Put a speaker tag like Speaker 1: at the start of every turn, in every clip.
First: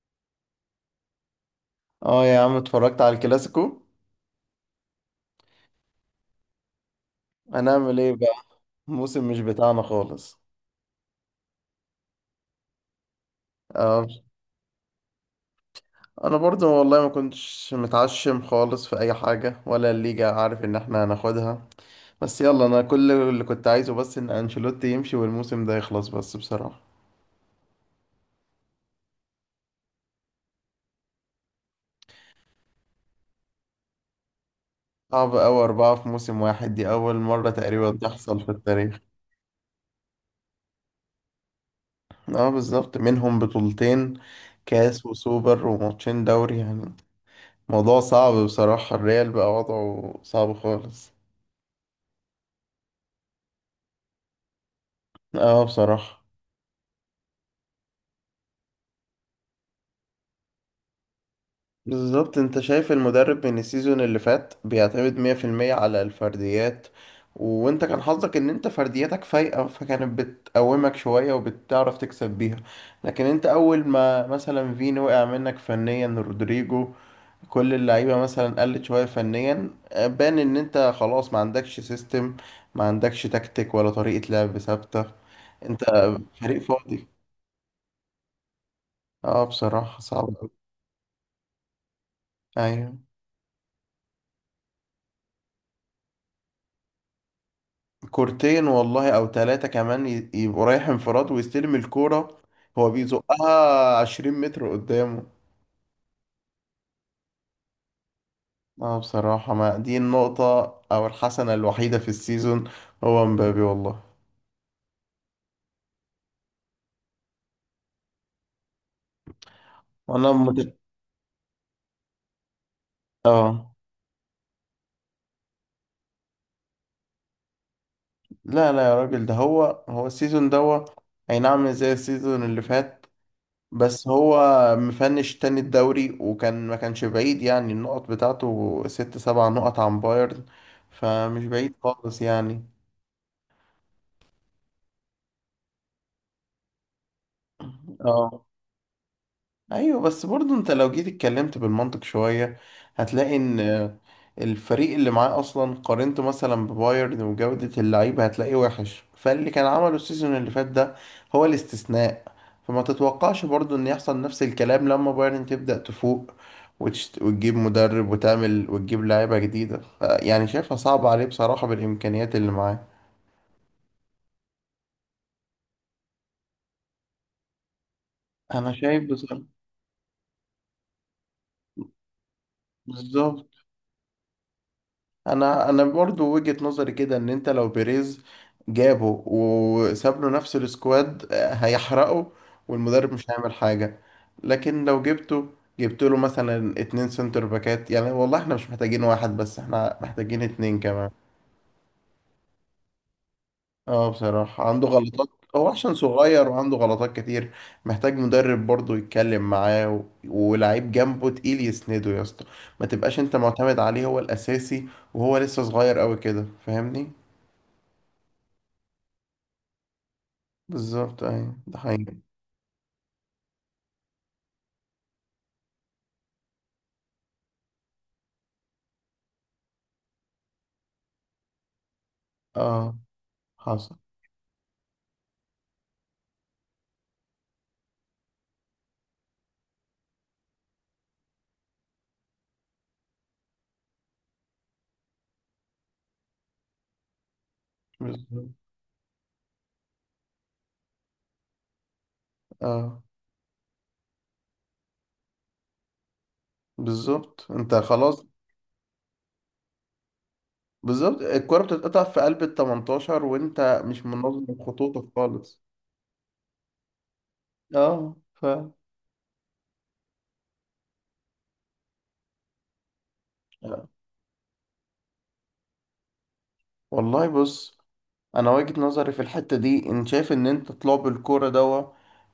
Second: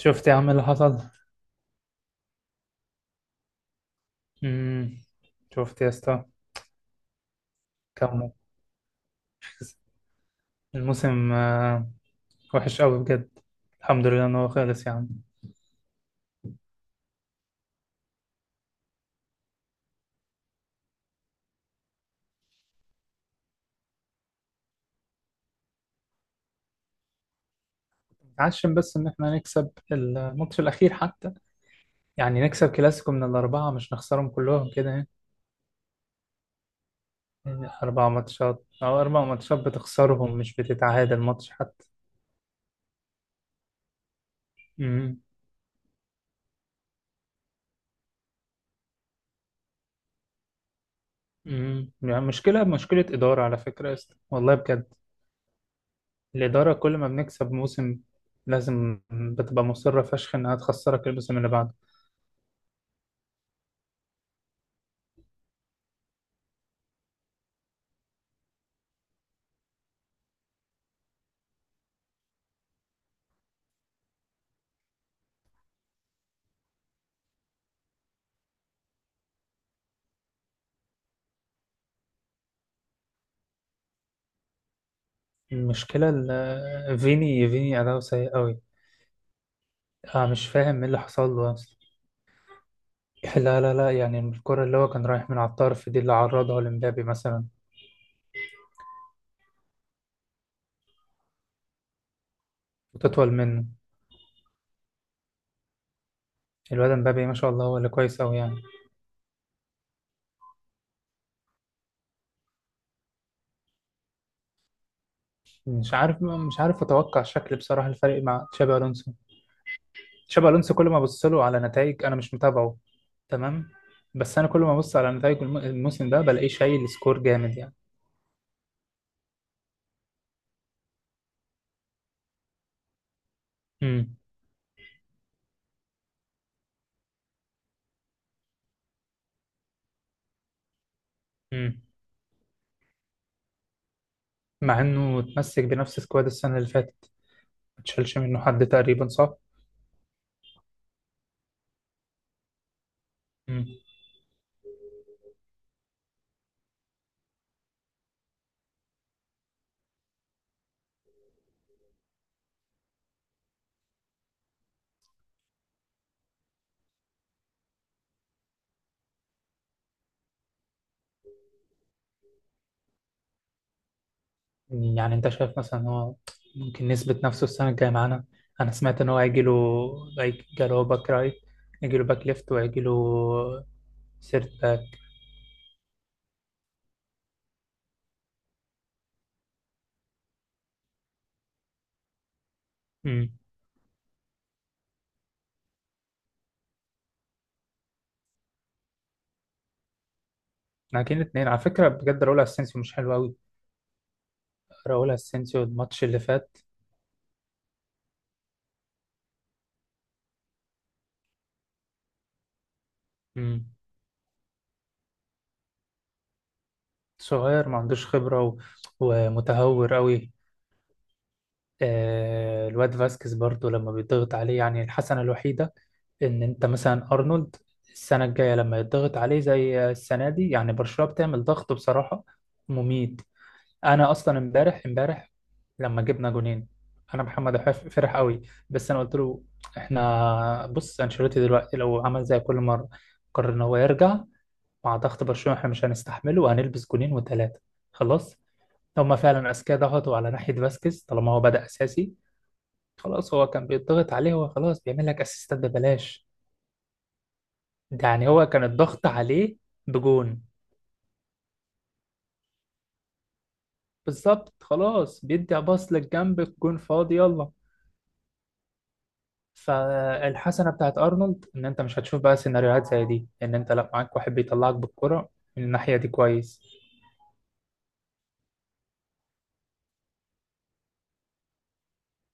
Speaker 1: شفت يا عم اللي حصل.
Speaker 2: اه يا عم، اتفرجت على الكلاسيكو.
Speaker 1: امم شفت يا اسطى.
Speaker 2: هنعمل ايه بقى؟
Speaker 1: كم؟
Speaker 2: موسم مش بتاعنا خالص.
Speaker 1: الموسم، آه، وحش قوي بجد.
Speaker 2: آه،
Speaker 1: الحمد لله ان هو خلص يا عم.
Speaker 2: انا برضو والله ما كنتش متعشم خالص في اي حاجة ولا الليجا، عارف ان احنا هناخدها. بس يلا، انا كل اللي كنت عايزه بس ان انشيلوتي يمشي والموسم ده يخلص بس، بصراحة.
Speaker 1: عشان بس ان احنا نكسب الماتش الاخير حتى. يعني نكسب كلاسيكو من الاربعه، مش نخسرهم كلهم كده يعني.
Speaker 2: صعب أوي أربعة في موسم واحد، دي أول مرة
Speaker 1: يعني
Speaker 2: تقريبا
Speaker 1: اربع
Speaker 2: تحصل في
Speaker 1: ماتشات
Speaker 2: التاريخ.
Speaker 1: او اربع ماتشات بتخسرهم، مش بتتعادل ماتش حتى.
Speaker 2: اه بالظبط، منهم بطولتين، كاس
Speaker 1: امم
Speaker 2: وسوبر وماتشين دوري يعني. موضوع صعب بصراحة، الريال بقى وضعه صعب خالص.
Speaker 1: يعني مشكله مشكله اداره على فكره يا اسطى، والله بجد.
Speaker 2: اه بصراحة.
Speaker 1: الاداره كل ما بنكسب موسم، لازم بتبقى مصره فشخ انها تخسرك الموسم اللي بعده.
Speaker 2: بالظبط، انت شايف المدرب من السيزون اللي فات بيعتمد 100% على الفرديات. وانت كان حظك ان انت فردياتك فايقة، فكانت بتقومك شوية وبتعرف تكسب بيها. لكن انت اول ما مثلا فين وقع منك فنيا رودريجو، كل اللعيبة مثلا قلت شوية فنيا، بان ان انت خلاص ما عندكش سيستم، ما عندكش تكتيك ولا طريقة لعب ثابتة. انت
Speaker 1: المشكلة
Speaker 2: فريق فاضي.
Speaker 1: فيني أداؤه سيء أوي.
Speaker 2: اه بصراحة صعب
Speaker 1: أنا مش
Speaker 2: اوي.
Speaker 1: فاهم إيه اللي حصل له أصلا.
Speaker 2: ايوه.
Speaker 1: لا، لا، لا، يعني الكرة اللي هو كان رايح من على الطرف دي اللي عرضها لمبابي مثلا.
Speaker 2: كورتين والله او ثلاثة كمان يبقوا رايح انفراد ويستلم الكورة، هو
Speaker 1: وتطول منه.
Speaker 2: بيزقها 20 متر قدامه.
Speaker 1: الواد مبابي، ما شاء الله، هو اللي كويس أوي يعني.
Speaker 2: اه بصراحة، ما دي النقطة او الحسنة الوحيدة في السيزون، هو مبابي والله.
Speaker 1: مش عارف أتوقع شكل بصراحة الفريق مع تشابي ألونسو.
Speaker 2: انا
Speaker 1: تشابي ألونسو
Speaker 2: مت...
Speaker 1: كل ما أبص له على نتائج، أنا مش متابعه. تمام.
Speaker 2: اه.
Speaker 1: بس أنا كل ما أبص على نتائج الموسم ده بلاقيه شايل سكور جامد يعني.
Speaker 2: لا لا يا راجل، ده هو هو السيزون دوا. اي نعم مش زي السيزون اللي فات بس
Speaker 1: امم
Speaker 2: هو مفنش تاني الدوري، وكان ما كانش بعيد يعني، النقط بتاعته ست سبع نقط عن بايرن، فمش بعيد
Speaker 1: امم
Speaker 2: خالص يعني.
Speaker 1: مع إنه اتمسك بنفس سكواد السنة اللي فاتت، ما تشالش منه
Speaker 2: اه.
Speaker 1: حد تقريبا، صح؟
Speaker 2: ايوه بس برضه انت لو جيت اتكلمت بالمنطق شويه، هتلاقي ان
Speaker 1: مم.
Speaker 2: الفريق اللي معاه اصلا قارنته مثلا ببايرن وجوده اللعيبه هتلاقيه وحش، فاللي كان عمله السيزون اللي فات ده هو الاستثناء. فما تتوقعش برضه ان يحصل نفس الكلام لما بايرن تبدا تفوق وتشت... وتجيب مدرب وتعمل وتجيب لعيبه جديده يعني شايفها صعبه عليه بصراحه بالامكانيات اللي معاه.
Speaker 1: يعني انت شايف مثلا ان هو ممكن يثبت نفسه السنه الجايه معانا. انا
Speaker 2: انا
Speaker 1: سمعت
Speaker 2: شايف
Speaker 1: ان هو
Speaker 2: بصراحه.
Speaker 1: هيجي له. جاله باك رايت. هيجي له باك ليفت وهيجي
Speaker 2: بالظبط،
Speaker 1: له سيرت باك.
Speaker 2: انا برضو وجهة نظري كده ان انت لو بيريز جابه وساب له نفس السكواد آه، هيحرقه، والمدرب مش
Speaker 1: امم
Speaker 2: هيعمل حاجة. لكن لو جبته، جبت له مثلا اتنين سنتر باكات يعني، والله احنا مش محتاجين واحد بس، احنا محتاجين اتنين كمان.
Speaker 1: لكن اتنين على فكره بجد، راؤول اسينسيو مش حلو قوي.
Speaker 2: اه بصراحة عنده
Speaker 1: راؤول
Speaker 2: غلطات.
Speaker 1: اسينسيو
Speaker 2: هو عشان
Speaker 1: الماتش اللي
Speaker 2: صغير
Speaker 1: فات.
Speaker 2: وعنده غلطات كتير، محتاج مدرب برضه يتكلم معاه و... ولاعيب جنبه تقيل يسنده يا اسطى، ما تبقاش انت
Speaker 1: امم
Speaker 2: معتمد عليه هو الأساسي. وهو لسه صغير قوي كده، فاهمني.
Speaker 1: صغير ما عندوش خبره ومتهور قوي.
Speaker 2: بالظبط، أيوة ده حقيقي.
Speaker 1: آه، الواد فاسكيز برضو لما بيضغط عليه يعني الحسنة الوحيدة إن أنت مثلا أرنولد، السنة الجاية لما يضغط عليه زي السنة دي، يعني برشلونة بتعمل ضغط بصراحة
Speaker 2: اه.
Speaker 1: مميت.
Speaker 2: حصل.
Speaker 1: أنا أصلا امبارح لما جبنا جونين، أنا محمد فرح قوي. بس أنا قلت له: إحنا بص، أنشيلوتي دلوقتي لو عمل زي كل مرة، قرر إن هو يرجع مع ضغط برشلونة، إحنا مش هنستحمله وهنلبس جونين وتلاتة. خلاص.
Speaker 2: بالظبط.
Speaker 1: هما فعلا أذكياء، ضغطوا على ناحية فاسكيز طالما هو بدأ أساسي.
Speaker 2: اه
Speaker 1: خلاص هو كان بيضغط عليه، هو خلاص بيعمل لك اسيستات ببلاش.
Speaker 2: بالظبط انت
Speaker 1: ده
Speaker 2: خلاص.
Speaker 1: يعني هو كان الضغط عليه بجون.
Speaker 2: بالظبط، الكرة بتتقطع في قلب ال 18 وانت مش منظم
Speaker 1: بالظبط
Speaker 2: خطوطك
Speaker 1: خلاص، بيدي
Speaker 2: خالص.
Speaker 1: باص للجنب، الجون فاضي يلا.
Speaker 2: اه ف
Speaker 1: فالحسنه بتاعت ارنولد ان انت مش هتشوف بقى سيناريوهات زي دي، ان انت
Speaker 2: آه.
Speaker 1: لا معاك واحد بيطلعك بالكرة. من الناحيه دي كويس.
Speaker 2: والله بص، انا وجهة نظري في الحتة دي ان شايف ان انت طلاب الكورة دوا،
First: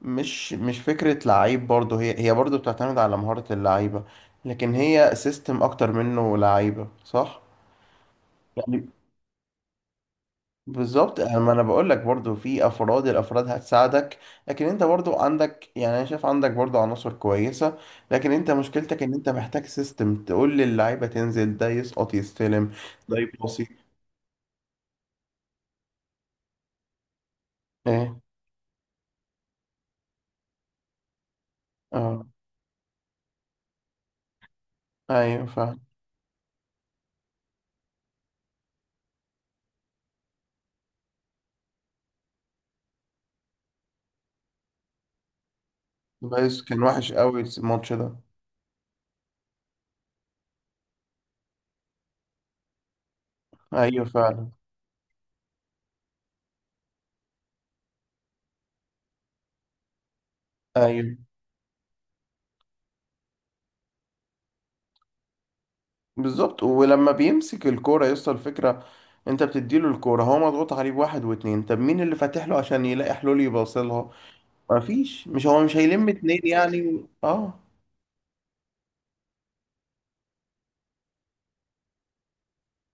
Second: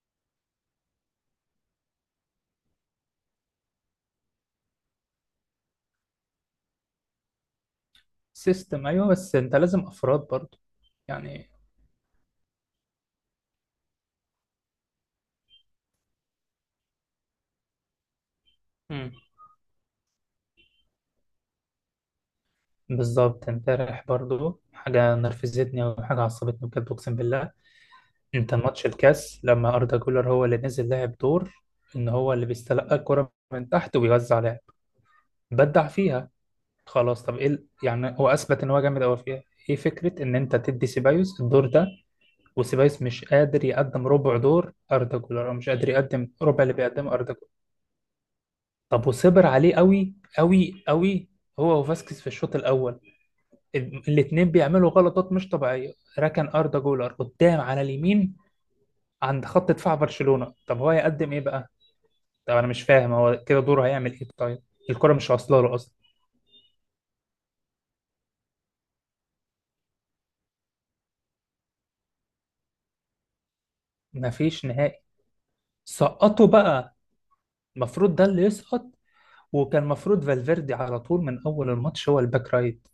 Speaker 2: مش فكرة لعيب برضه، هي برضه بتعتمد على مهارة اللعيبة، لكن هي سيستم اكتر منه لعيبة، صح؟
Speaker 1: سيستم،
Speaker 2: يعني.
Speaker 1: ايوه، بس انت لازم افراد برضو.
Speaker 2: بالظبط،
Speaker 1: يعني.
Speaker 2: ما انا بقول لك برضو في افراد، الافراد هتساعدك. لكن انت برضو عندك، يعني انا شايف عندك برضو عناصر كويسه، لكن انت مشكلتك
Speaker 1: مم.
Speaker 2: ان انت محتاج سيستم تقول للعيبه تنزل، ده يسقط، يستلم، ده
Speaker 1: بالظبط،
Speaker 2: يباصي.
Speaker 1: امبارح برضو حاجه نرفزتني وحاجه عصبتني بجد، اقسم بالله.
Speaker 2: ايه.
Speaker 1: انت ماتش الكاس لما اردا جولر هو اللي نزل لعب دور، ان
Speaker 2: اه.
Speaker 1: هو اللي بيستلقى الكرة من تحت ويوزع لعب.
Speaker 2: ايوه فعلا.
Speaker 1: بدع فيها. خلاص طب ايه يعني هو اثبت ان هو جامد قوي فيها. ايه فكرة ان انت تدي سيبايوس الدور ده، وسيبايوس مش قادر يقدم ربع دور اردا جولر، او مش قادر يقدم
Speaker 2: بس
Speaker 1: ربع اللي
Speaker 2: كان وحش
Speaker 1: بيقدمه اردا
Speaker 2: قوي
Speaker 1: جولر.
Speaker 2: الماتش ده.
Speaker 1: طب وصبر عليه قوي قوي قوي، هو وفاسكيز في الشوط الاول.
Speaker 2: ايوه فعلا.
Speaker 1: الاتنين بيعملوا غلطات مش طبيعية. ركن اردا جولر قدام على اليمين عند خط دفاع برشلونة، طب هو
Speaker 2: ايوه.
Speaker 1: يقدم ايه بقى. طب انا مش فاهم هو كده دوره هيعمل ايه طيب، الكرة مش واصله له اصلا.
Speaker 2: بالظبط، ولما بيمسك الكوره يوصل الفكره، انت بتديله الكوره هو مضغوط عليه بواحد واتنين، طب مين اللي فاتح له عشان يلاقي حلول يباصلها؟
Speaker 1: مفيش
Speaker 2: ما
Speaker 1: نهائي.
Speaker 2: فيش، مش هيلم اتنين
Speaker 1: سقطوا بقى.
Speaker 2: يعني، اه.
Speaker 1: المفروض ده اللي يسقط. وكان المفروض فالفيردي على طول من اول الماتش هو الباك رايت.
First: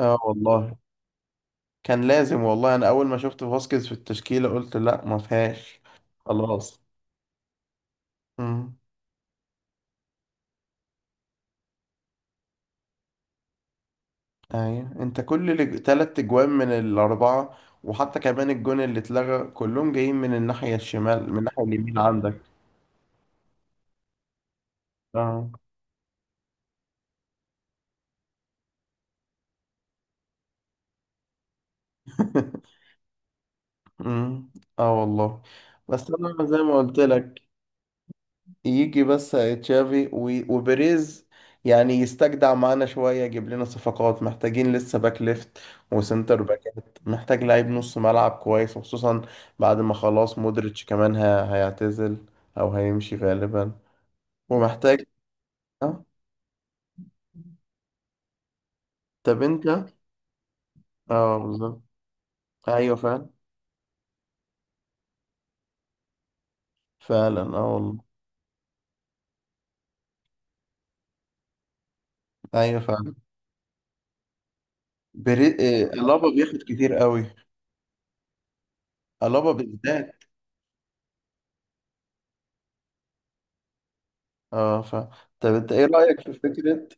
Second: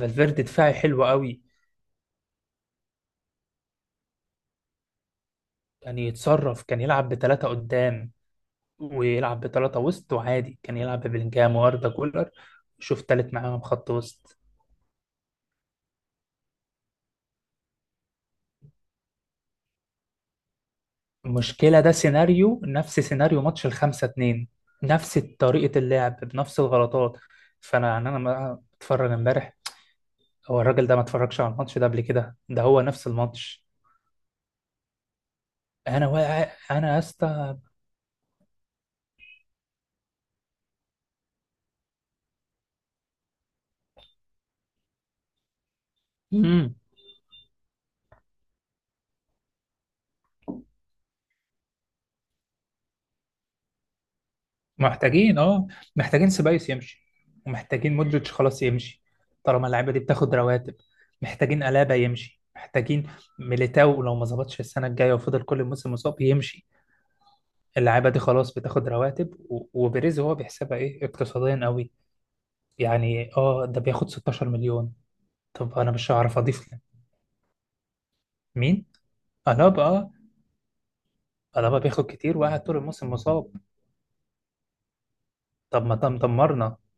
Speaker 2: اه والله.
Speaker 1: دفاعي حلو قوي.
Speaker 2: كان لازم والله، انا اول ما شفت فاسكيز في التشكيلة قلت لا ما فيهاش.
Speaker 1: كان يتصرف،
Speaker 2: خلاص.
Speaker 1: كان يلعب بثلاثة قدام،
Speaker 2: امم.
Speaker 1: ويلعب بثلاثة وسط، وعادي كان يلعب ببلينجهام واردا جولر. شوف تالت معاهم خط وسط.
Speaker 2: ايوه، انت كل تلات اجوان من الاربعة وحتى كمان الجون اللي اتلغى كلهم جايين من الناحية الشمال، من الناحية
Speaker 1: المشكلة ده
Speaker 2: اليمين عندك.
Speaker 1: سيناريو نفس سيناريو ماتش الخمسة اتنين. نفس
Speaker 2: اه.
Speaker 1: طريقة اللعب بنفس الغلطات. فأنا يعني أنا بقى بتفرج امبارح، هو الراجل ده ما اتفرجش على الماتش ده قبل كده؟ ده هو نفس الماتش.
Speaker 2: امم. اه والله.
Speaker 1: انا
Speaker 2: بس انا
Speaker 1: واقع
Speaker 2: زي ما
Speaker 1: انا
Speaker 2: قلت
Speaker 1: يا
Speaker 2: لك،
Speaker 1: اسطى.
Speaker 2: يجي بس تشافي وبيريز يعني يستجدع معانا شوية، يجيب لنا صفقات. محتاجين لسه باك ليفت وسنتر
Speaker 1: مم.
Speaker 2: باكات. محتاج لعيب نص ملعب كويس، وخصوصا بعد ما خلاص مودريتش كمان هيعتزل أو هيمشي غالبا. ومحتاج.
Speaker 1: محتاجين، اه.
Speaker 2: اه.
Speaker 1: محتاجين سيبايوس يمشي، ومحتاجين مودريتش خلاص يمشي.
Speaker 2: طب انت.
Speaker 1: طالما اللعيبه دي بتاخد رواتب.
Speaker 2: اه
Speaker 1: محتاجين
Speaker 2: بالظبط.
Speaker 1: ألابا يمشي،
Speaker 2: ايوه
Speaker 1: محتاجين
Speaker 2: فعلا.
Speaker 1: ميليتاو لو ما ظبطش السنه الجايه وفضل كل الموسم مصاب يمشي.
Speaker 2: فعلا اه والله.
Speaker 1: اللعيبه دي خلاص بتاخد رواتب، وبيريز هو بيحسبها ايه اقتصاديا قوي.
Speaker 2: ايوه فعلا.
Speaker 1: يعني اه، ده بياخد 16 مليون.
Speaker 2: بري...
Speaker 1: طب
Speaker 2: آه،
Speaker 1: انا مش
Speaker 2: ألابا
Speaker 1: هعرف
Speaker 2: بياخد
Speaker 1: اضيف
Speaker 2: كتير قوي.
Speaker 1: مين.
Speaker 2: ألابا
Speaker 1: ألابا، اه.
Speaker 2: بالذات.
Speaker 1: ألابا بياخد كتير وقاعد طول الموسم مصاب.
Speaker 2: اه فعلا. طب انت ايه
Speaker 1: طب ما تم
Speaker 2: رأيك في
Speaker 1: دمرنا
Speaker 2: فكرة،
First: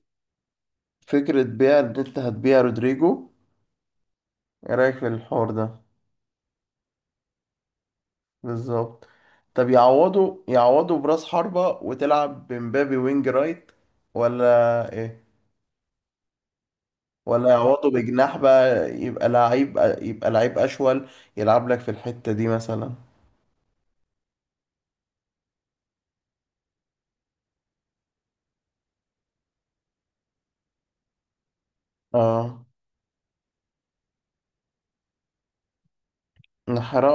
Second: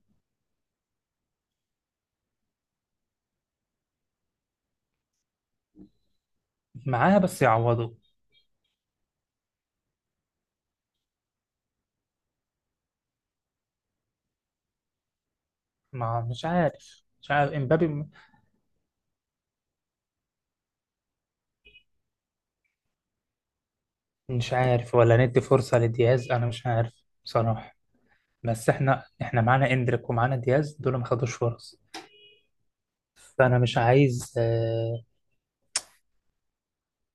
Speaker 2: فكرة بيع اللي انت هتبيع رودريجو؟ ايه رأيك في الحوار ده؟
Speaker 1: معاه، بس يعوضوا.
Speaker 2: بالظبط. طب يعوضوا، يعوضوا براس حربة وتلعب بمبابي وينج رايت، ولا ايه؟
Speaker 1: ما، مش عارف مش
Speaker 2: ولا
Speaker 1: عارف امبابي
Speaker 2: يعوضوا بجناح بقى، يبقى لعيب، يبقى لعيب اشول يلعب لك في الحتة دي مثلا.
Speaker 1: مش عارف، ولا ندي فرصة لدياز، انا مش عارف بصراحة. بس احنا معانا اندريك ومعانا دياز، دول ما خدوش فرص.
Speaker 2: اه.
Speaker 1: فانا مش عايز،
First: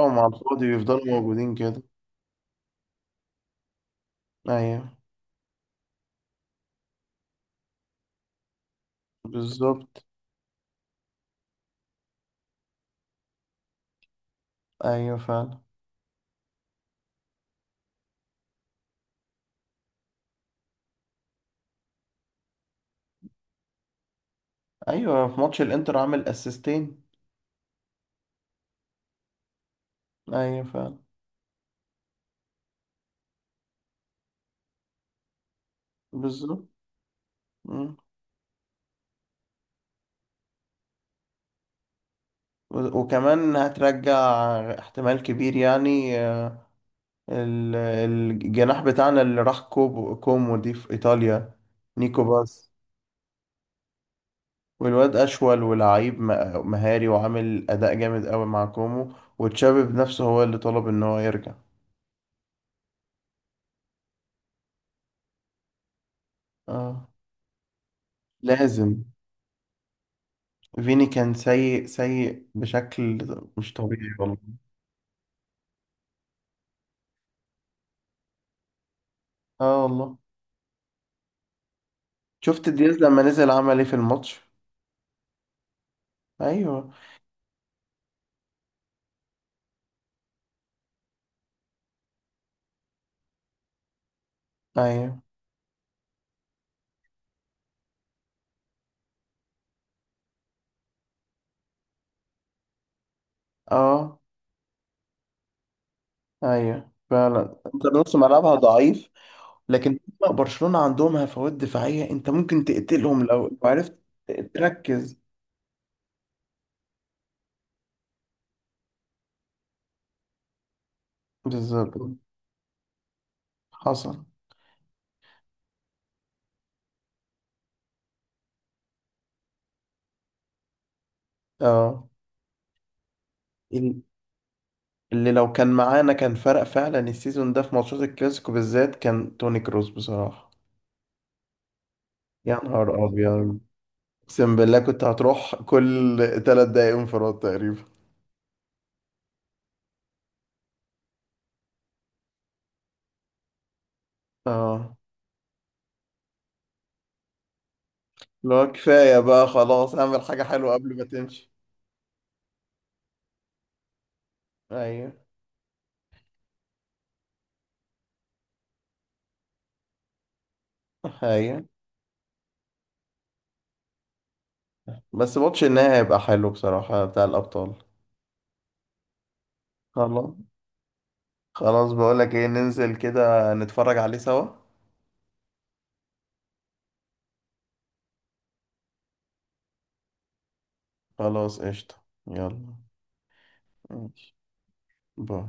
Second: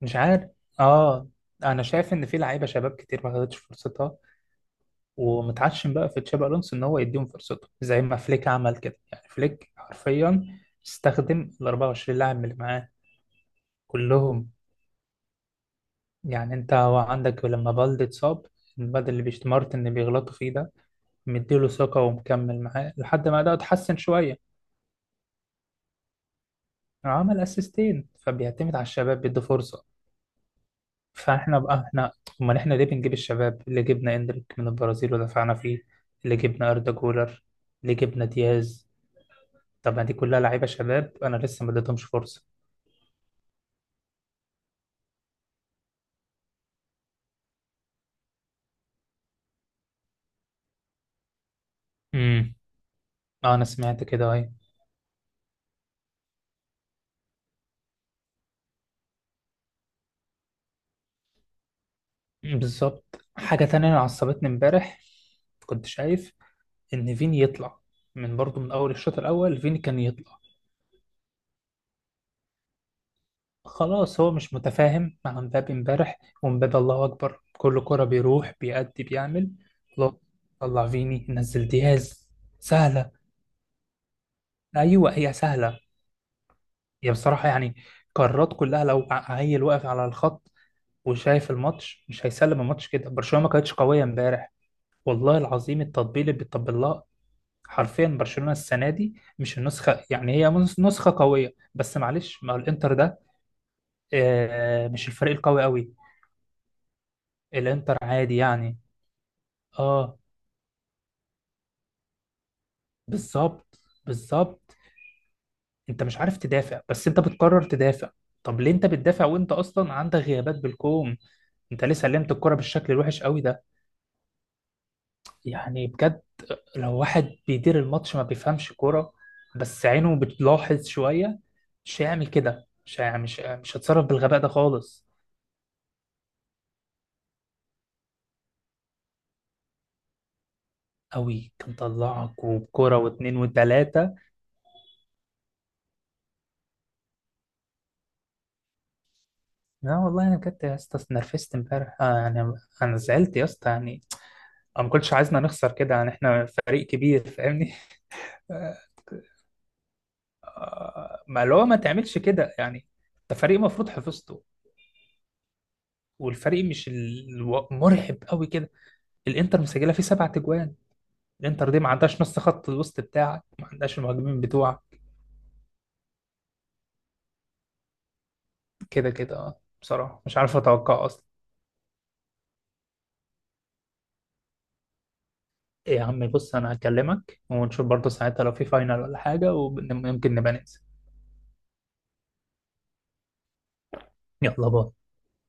Speaker 1: مش
Speaker 2: على
Speaker 1: عارف.
Speaker 2: الفاضي ويفضلوا
Speaker 1: اه.
Speaker 2: موجودين كده.
Speaker 1: انا شايف ان في لعيبة شباب كتير ما خدتش فرصتها،
Speaker 2: ايوه.
Speaker 1: ومتعشم بقى في تشابي الونسو ان هو يديهم فرصتهم زي ما فليك عمل كده. يعني فليك
Speaker 2: بالظبط.
Speaker 1: حرفيا استخدم ال 24 لاعب اللي معاه كلهم.
Speaker 2: ايوه فعلا.
Speaker 1: يعني انت هو عندك لما بالدي اتصاب، الواد اللي بيشتمرت ان بيغلطوا فيه ده، مديله ثقة ومكمل معاه لحد ما ده اتحسن شوية.
Speaker 2: ايوه، في ماتش الانتر عامل اسيستين.
Speaker 1: عمل اسيستين، فبيعتمد على الشباب، بيدي فرصة.
Speaker 2: ايوه فعلا.
Speaker 1: فاحنا بقى احنا، امال احنا ليه بنجيب الشباب؟ اللي جبنا اندريك من البرازيل ودفعنا فيه، اللي
Speaker 2: بالظبط.
Speaker 1: جبنا اردا جولر، اللي جبنا دياز. طب ما دي كلها لعيبة شباب انا لسه ما اديتهمش فرصة.
Speaker 2: وكمان هترجع، احتمال كبير يعني آه، الجناح بتاعنا اللي راح كوبو، كومو دي في إيطاليا، نيكو
Speaker 1: امم
Speaker 2: باس.
Speaker 1: اه، انا سمعت كده اهي.
Speaker 2: والواد أشول ولعيب مهاري وعامل أداء جامد قوي مع كومو، وتشابي بنفسه هو اللي طلب إن هو يرجع.
Speaker 1: بالظبط. حاجة تانية أنا عصبتني امبارح، كنت شايف
Speaker 2: اه.
Speaker 1: ان فيني يطلع، من برضه من اول
Speaker 2: لازم.
Speaker 1: الشوط الاول فيني كان يطلع.
Speaker 2: فيني كان سيء، سيء بشكل مش طبيعي
Speaker 1: خلاص هو
Speaker 2: والله.
Speaker 1: مش متفاهم مع مبابي امبارح، ومبابي الله اكبر كل كرة بيروح بيأدي بيعمل.
Speaker 2: اه
Speaker 1: خلاص.
Speaker 2: والله.
Speaker 1: طلع فيني، نزل دياز.
Speaker 2: شفت دياز
Speaker 1: سهلة.
Speaker 2: لما نزل عمل ايه في الماتش؟
Speaker 1: ايوه، هي سهلة.
Speaker 2: ايوه.
Speaker 1: هي بصراحة يعني قرارات كلها، لو عيل واقف على الخط وشايف الماتش مش هيسلم الماتش كده. برشلونة ما كانتش قوية امبارح
Speaker 2: ايوه.
Speaker 1: والله العظيم. التطبيل اللي بيطبل لها حرفيا، برشلونة السنة دي مش النسخة يعني، هي نسخة قوية، بس معلش مع الانتر ده
Speaker 2: اه.
Speaker 1: آه، مش الفريق القوي قوي.
Speaker 2: ايوه فعلا. انت
Speaker 1: الانتر
Speaker 2: نص
Speaker 1: عادي
Speaker 2: ملعبها
Speaker 1: يعني.
Speaker 2: ضعيف، لكن
Speaker 1: اه.
Speaker 2: برشلونة عندهم هفوات دفاعية، انت ممكن تقتلهم لو
Speaker 1: بالظبط،
Speaker 2: عرفت
Speaker 1: بالظبط،
Speaker 2: تركز.
Speaker 1: انت مش عارف تدافع، بس انت بتقرر تدافع. طب ليه انت بتدافع وانت اصلا عندك غيابات بالكوم؟ انت ليه
Speaker 2: بالظبط.
Speaker 1: سلمت الكرة بالشكل الوحش قوي ده؟
Speaker 2: حصل.
Speaker 1: يعني بجد، لو واحد بيدير الماتش ما بيفهمش كرة بس عينه بتلاحظ شوية، مش
Speaker 2: اه
Speaker 1: هيعمل كده. مش
Speaker 2: ال-
Speaker 1: هتصرف بالغباء ده خالص.
Speaker 2: اللي لو كان معانا كان فرق فعلا السيزون ده في ماتشات الكلاسيكو بالذات، كان توني كروس بصراحة.
Speaker 1: قوي كان طلعك،
Speaker 2: يا
Speaker 1: وبكرة
Speaker 2: نهار
Speaker 1: واتنين
Speaker 2: ابيض،
Speaker 1: وتلاتة.
Speaker 2: اقسم بالله كنت هتروح كل ثلاث دقايق انفراد تقريبا.
Speaker 1: لا والله انا بجد يا اسطى اتنرفزت امبارح، يعني. انا زعلت يا اسطى يعني. أنا ما
Speaker 2: اه.
Speaker 1: كنتش عايزنا نخسر كده يعني، احنا فريق كبير فاهمني.
Speaker 2: لو
Speaker 1: آه،
Speaker 2: كفاية بقى خلاص، اعمل حاجة حلوة قبل ما
Speaker 1: ما
Speaker 2: تمشي.
Speaker 1: اللي هو ما تعملش كده يعني. انت فريق المفروض حفظته،
Speaker 2: ايوه.
Speaker 1: والفريق مش مرعب قوي كده. الانتر مسجله فيه 7 تجوان.
Speaker 2: ايوه.
Speaker 1: الانتر دي ما عندهاش نص خط الوسط بتاعك، ما عندهاش المهاجمين بتوعك.
Speaker 2: بس ماتش النهائي هيبقى حلو بصراحة بتاع الأبطال.
Speaker 1: كده كده، آه، بصراحه
Speaker 2: خلاص.
Speaker 1: مش عارف اتوقع اصلا.
Speaker 2: خلاص، بقولك ايه، ننزل كده نتفرج عليه سوا؟
Speaker 1: إيه يا عمي، بص، انا هكلمك ونشوف برضه ساعتها، لو في فاينل ولا حاجه ويمكن نبقى ننزل.
Speaker 2: خلاص قشطة، يلا. ماشي.
Speaker 1: يلا باي.
Speaker 2: باي.